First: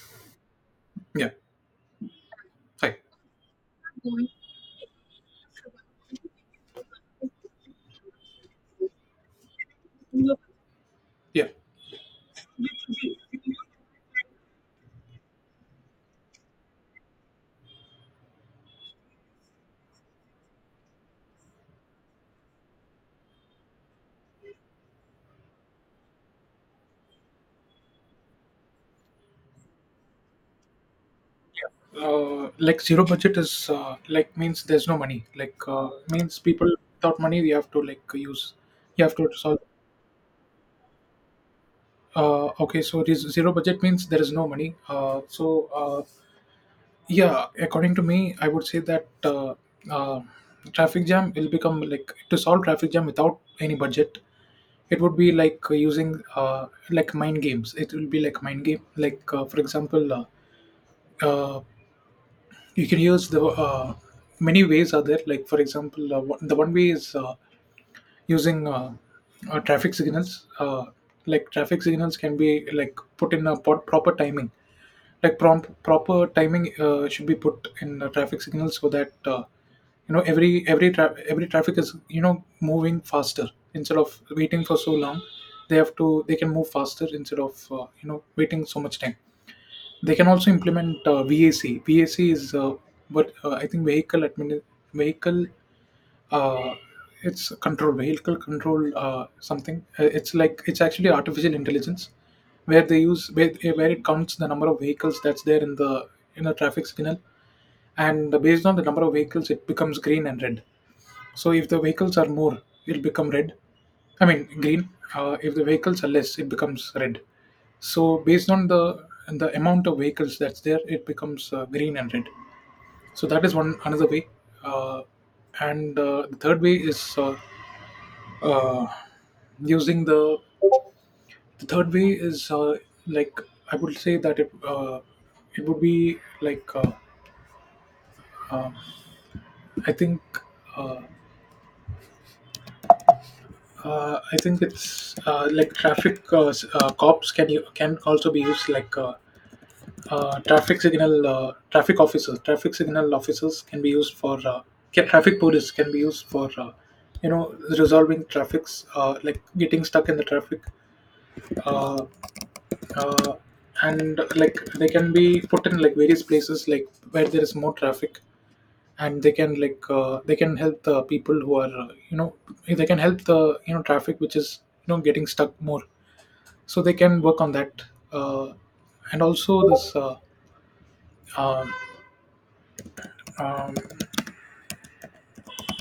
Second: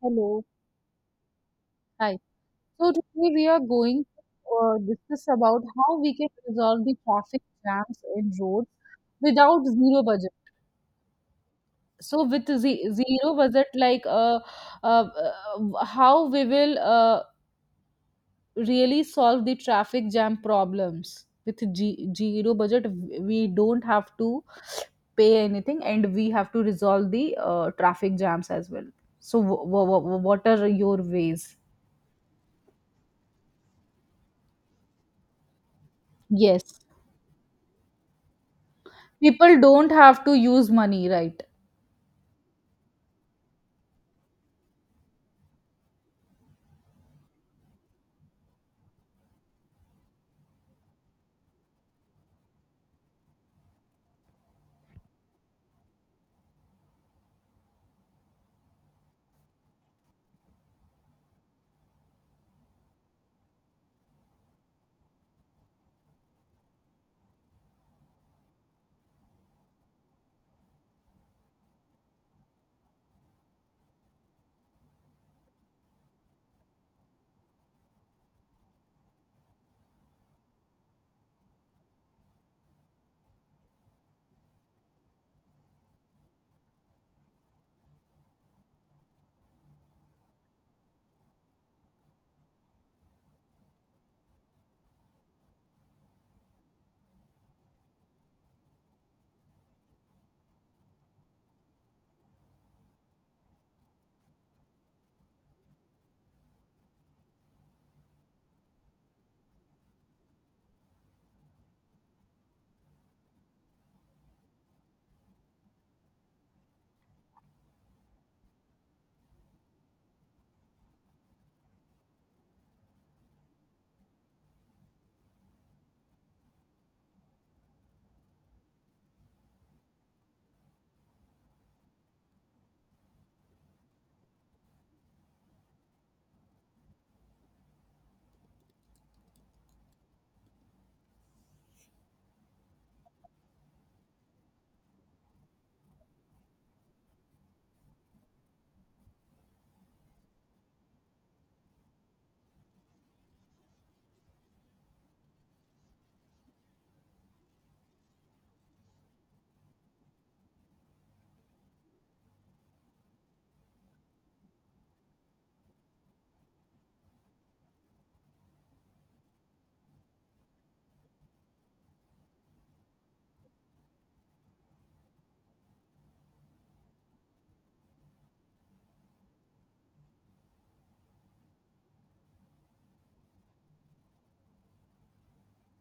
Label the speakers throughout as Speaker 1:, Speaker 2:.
Speaker 1: Hello.
Speaker 2: Yeah.
Speaker 1: Hi. So
Speaker 2: Hi.
Speaker 1: today we are going to discuss about how we can resolve the traffic jams in roads without zero budget.
Speaker 2: Yeah.
Speaker 1: So with zero budget, like how we will really solve the traffic jam problems with zero budget, we don't have to pay anything, and we have to resolve the traffic jams as well. So what are your ways?
Speaker 2: Like zero budget is like means there's no money. Means people
Speaker 1: Yes.
Speaker 2: without money, we have to like use. You have to
Speaker 1: People
Speaker 2: solve.
Speaker 1: don't have to use money, right?
Speaker 2: Okay, so this zero budget means there is no money. Yeah, according to me, I would say that uh, traffic jam will become like to solve traffic jam without any budget. It would be like using like mind games. It will be like mind game. Uh, You can use the many ways are there. Like for example, the one way is using traffic signals. Like traffic signals can be like put in a proper timing. Like prompt proper timing should be put in the traffic signals so that you know every traffic is you know moving faster instead of waiting for so long. They have to they can move faster instead of you know waiting so much time. They can also implement VAC. VAC is what I think vehicle admin vehicle. Uh, it's control vehicle control something. It's like it's actually artificial intelligence, where it counts the number of vehicles that's there in the traffic signal, and based on the number of vehicles, it becomes green and red. So if the vehicles are more, it'll become red. I mean green. If the vehicles are less, it becomes red. So based on the amount of vehicles that's there, it becomes green and red. So that is one another way. Uh, and The third way is uh, using the third way is like I would say that it would be like uh, I think. Uh, I think it's like cops can you can also be used like traffic officers. Traffic signal officers can be used for traffic police can be used for you know resolving traffics like getting stuck in the traffic, uh, uh, and like they can be put in like various places like where there is more traffic, and they can they can help the people who are you know, they can help the you know traffic which is you know getting stuck more, so they can work on that. Uh, and also this um, um,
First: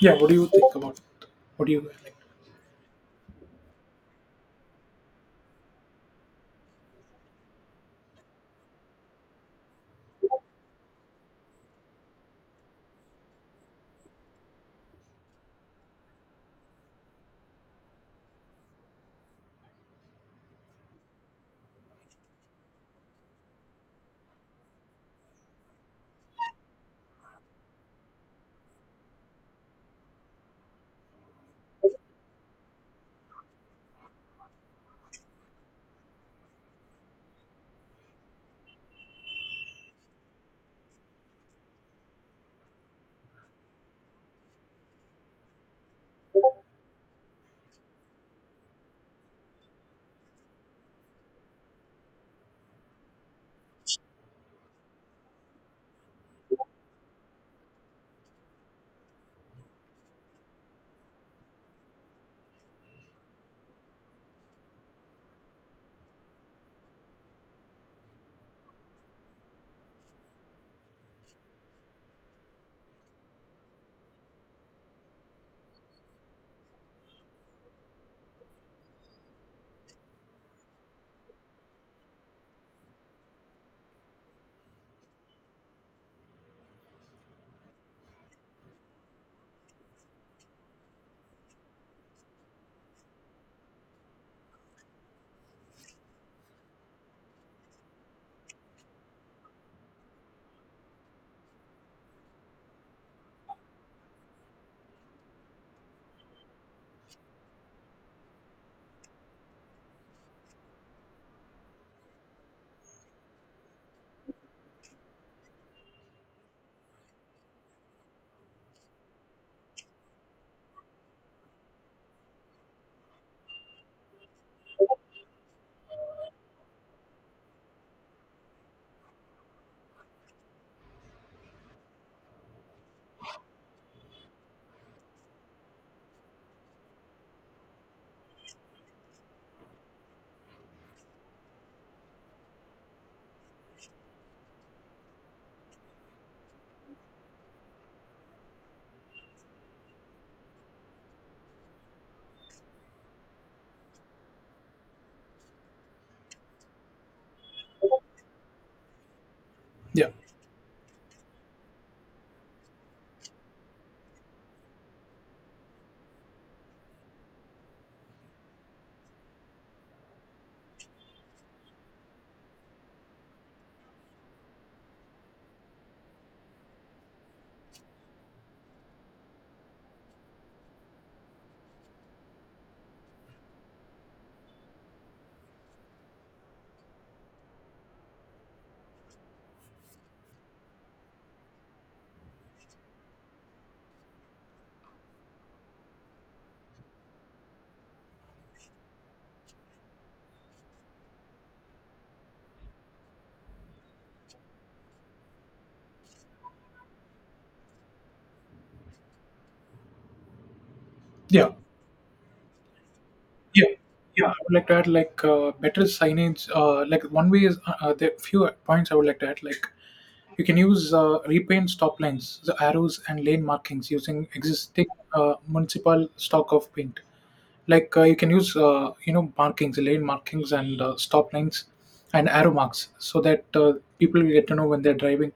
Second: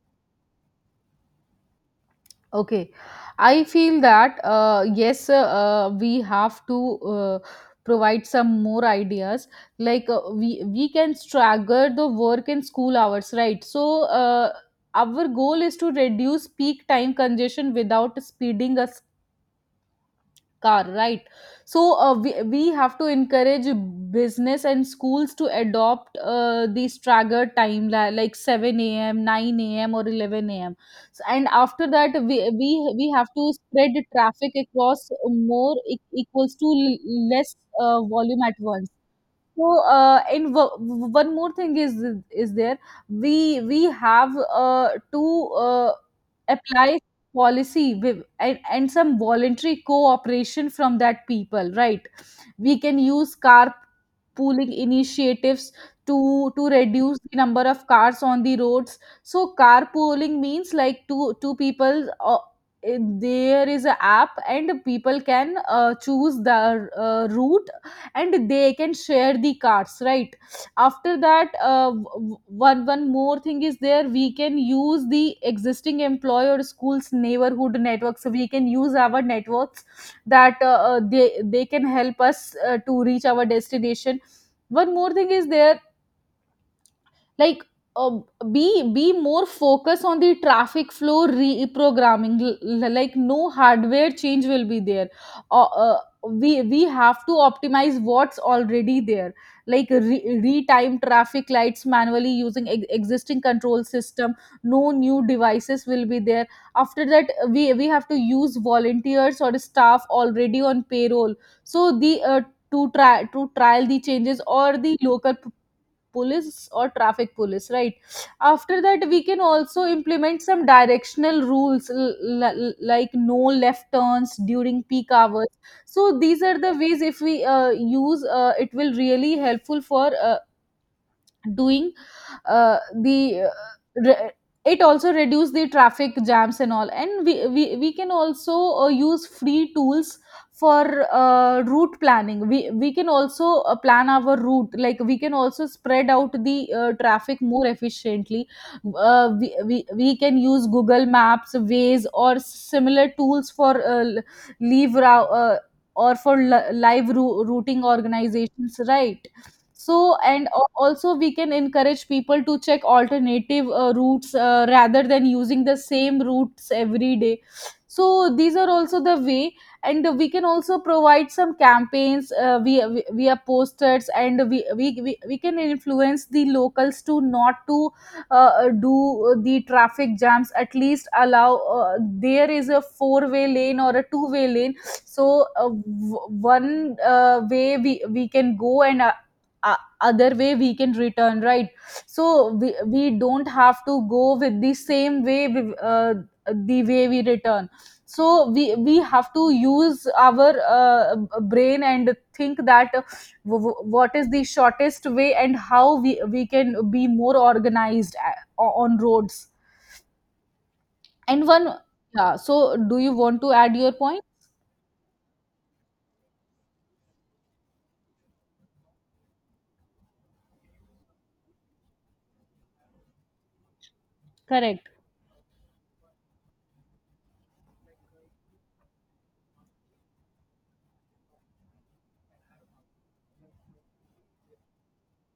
Speaker 2: yeah, what do you think about what do you like?
Speaker 1: Okay, I feel that yes, we have to uh, provide some more ideas. Like we can stagger the work and school hours, right? So uh, our goal is to reduce peak time congestion without speeding us car, right? So we have to encourage business and schools to adopt these staggered time like 7 a.m 9 a.m or 11 a.m. So, and after that we have to spread the traffic across more equals to less volume at once. So, one more thing is there. We have to uh, apply policy with, and some voluntary cooperation from that people, right? We can use car pooling initiatives to reduce the number of cars on the roads. So, carpooling means like two people. There is a app and people can choose the route and they can share the cards, right? After that one more thing is there. We can use the existing employer schools neighborhood networks, so we can use our networks that they can help us to reach our destination. One more thing is there, like uh, be more focus on the traffic flow reprogramming. Like no hardware change will be there. uh, uh, we have to optimize what's already there, like retime traffic lights manually using existing control system. No new devices will be there. After that we have to use volunteers or staff already on payroll. So the to try to trial the changes, or the local police or traffic police, right? After that we can also implement some directional rules, like no left turns during peak hours. So these are the ways, if we use, it will really helpful for doing uh, the uh, re- it also reduce the traffic jams and all. And we can also use free tools for route planning. We can also plan our route, like we can also spread out the traffic more efficiently. We can use google maps ways or similar tools for l- leave rou- or for li- live routing organizations, right?
Speaker 2: yeah
Speaker 1: So, and also we can encourage people to check alternative routes rather than using the same routes every day. So these are also the way. And we can also provide some campaigns via posters, and we can influence the locals to not to do the traffic jams. At least allow there is a four-way lane or a two-way lane, so one way we can go, and other way we can return, right? So we don't have to go with the same way the way we return. So we have to use our brain and think that what is the shortest way, and how we can be more organized on roads. And
Speaker 2: yeah
Speaker 1: one. Yeah, so do you want to
Speaker 2: Yeah,
Speaker 1: add your point?
Speaker 2: yeah. I would like to add like better signage. Like one way is there are few points I would like to add. Like you can use repaint stop lines, the arrows and lane markings using existing
Speaker 1: Correct,
Speaker 2: municipal stock of paint. You can use you know markings, lane markings and stop lines and arrow marks so that people will get to know when they're driving,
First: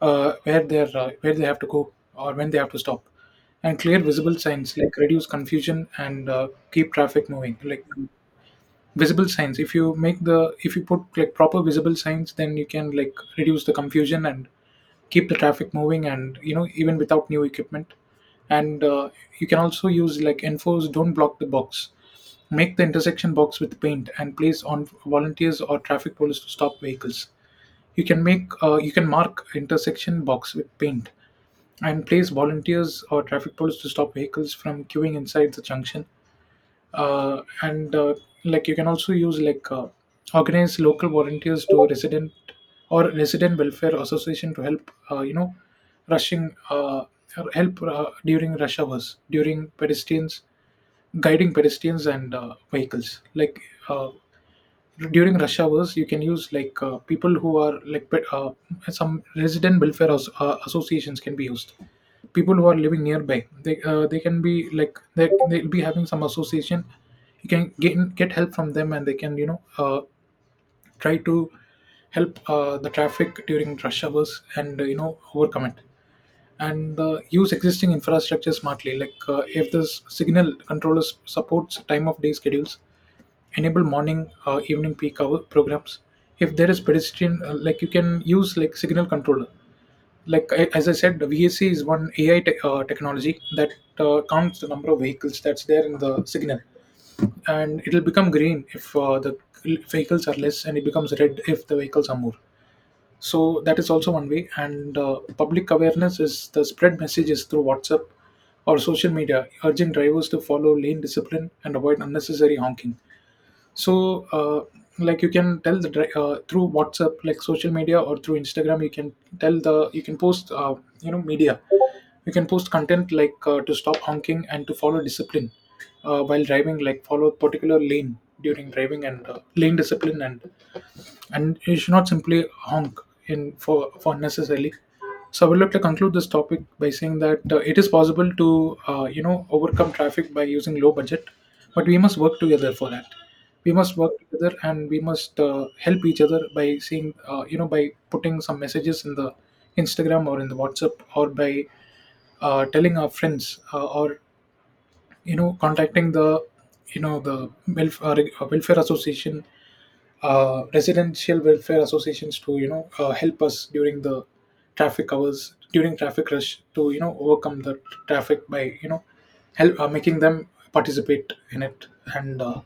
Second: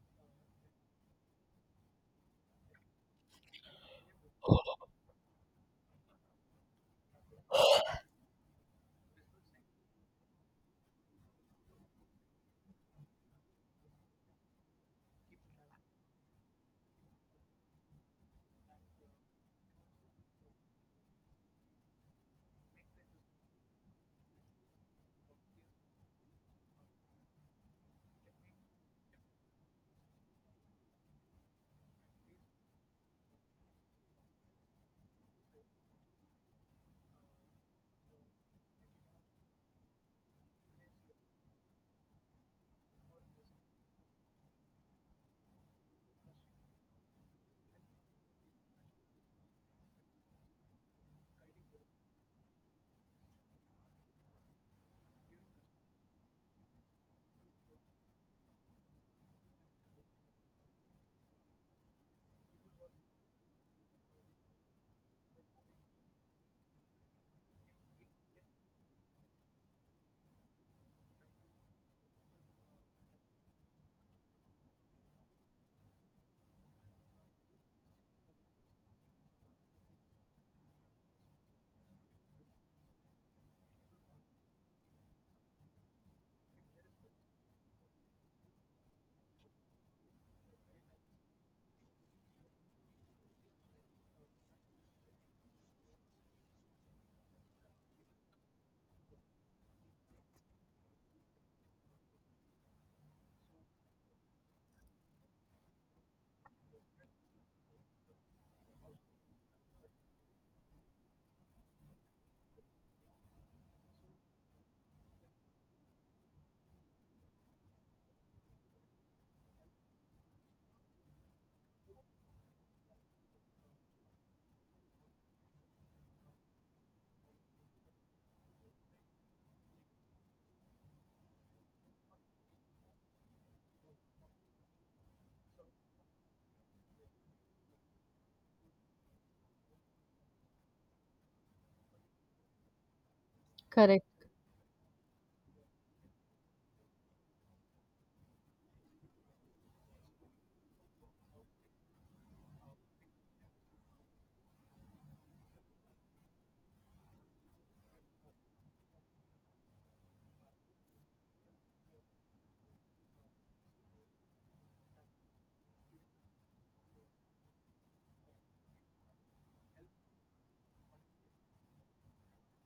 Speaker 2: where they have to go or when they have to stop. And clear visible signs like reduce confusion and keep traffic moving. Like visible signs, if you put like proper visible signs, then you can like reduce the confusion and keep the traffic moving, and you know, even without new equipment. And you can also use like enforce don't block the box, make the intersection box with paint and place on volunteers or traffic police to stop vehicles. You can make you can mark intersection box with paint and place volunteers or traffic police to stop vehicles from queuing inside the junction. And Like you can also use like organize local volunteers to resident or resident welfare association to help you know rushing help during rush hours, during pedestrians, guiding pedestrians and vehicles. Uh, During rush hours, you can use like people who are like pe- some resident associations can be used. People who are living nearby, they can be like, they, they'll be having some association. You can get help from them and they can you know try to help the traffic during rush hours and you know overcome it. And use existing infrastructure smartly. Like if this signal controllers supports time of day schedules, enable morning evening peak hour programs. If there is pedestrian like you can use like signal controller. Like as I said, the VAC is one AI technology that counts the number of vehicles that's there in the signal, and it'll become green if the vehicles are less, and it becomes red if the vehicles are more. So that is also one way. And public awareness is the spread messages through WhatsApp or social media, urging drivers to follow lane discipline and avoid unnecessary honking. So like you can tell the through WhatsApp, like social media or through Instagram, you can tell the you can post you know media, you can post content like to stop honking and to follow discipline while driving, like follow a particular lane during driving and lane discipline, and you should not simply honk in for necessarily. So I would like to conclude this topic by saying that it is possible to you know overcome traffic by using low budget, but we must work together for that. We must
Speaker 1: correct.
Speaker 2: work together and we must help each other by seeing you know by putting some messages in the Instagram or in the WhatsApp, or by telling our friends or you know contacting the you know the welfare association, residential welfare associations to you know help us during the traffic hours, during traffic rush, to you know overcome the traffic by you know help making them participate in it. and uh,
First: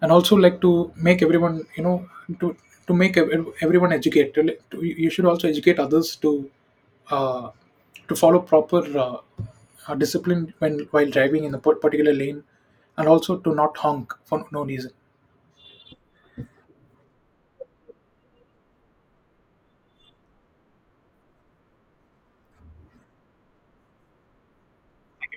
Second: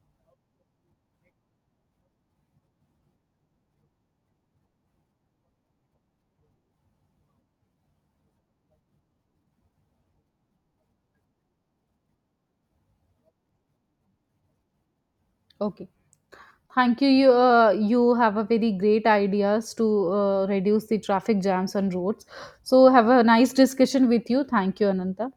Speaker 2: and also like to make everyone you know to everyone educate to, you should also educate others uh, to follow proper uh, discipline when while driving in a particular lane, and also to not honk for no reason.
Speaker 1: Okay. Thank you. You, you have a very great ideas to reduce the traffic jams on roads. So have a nice discussion with you. Thank you, Ananta.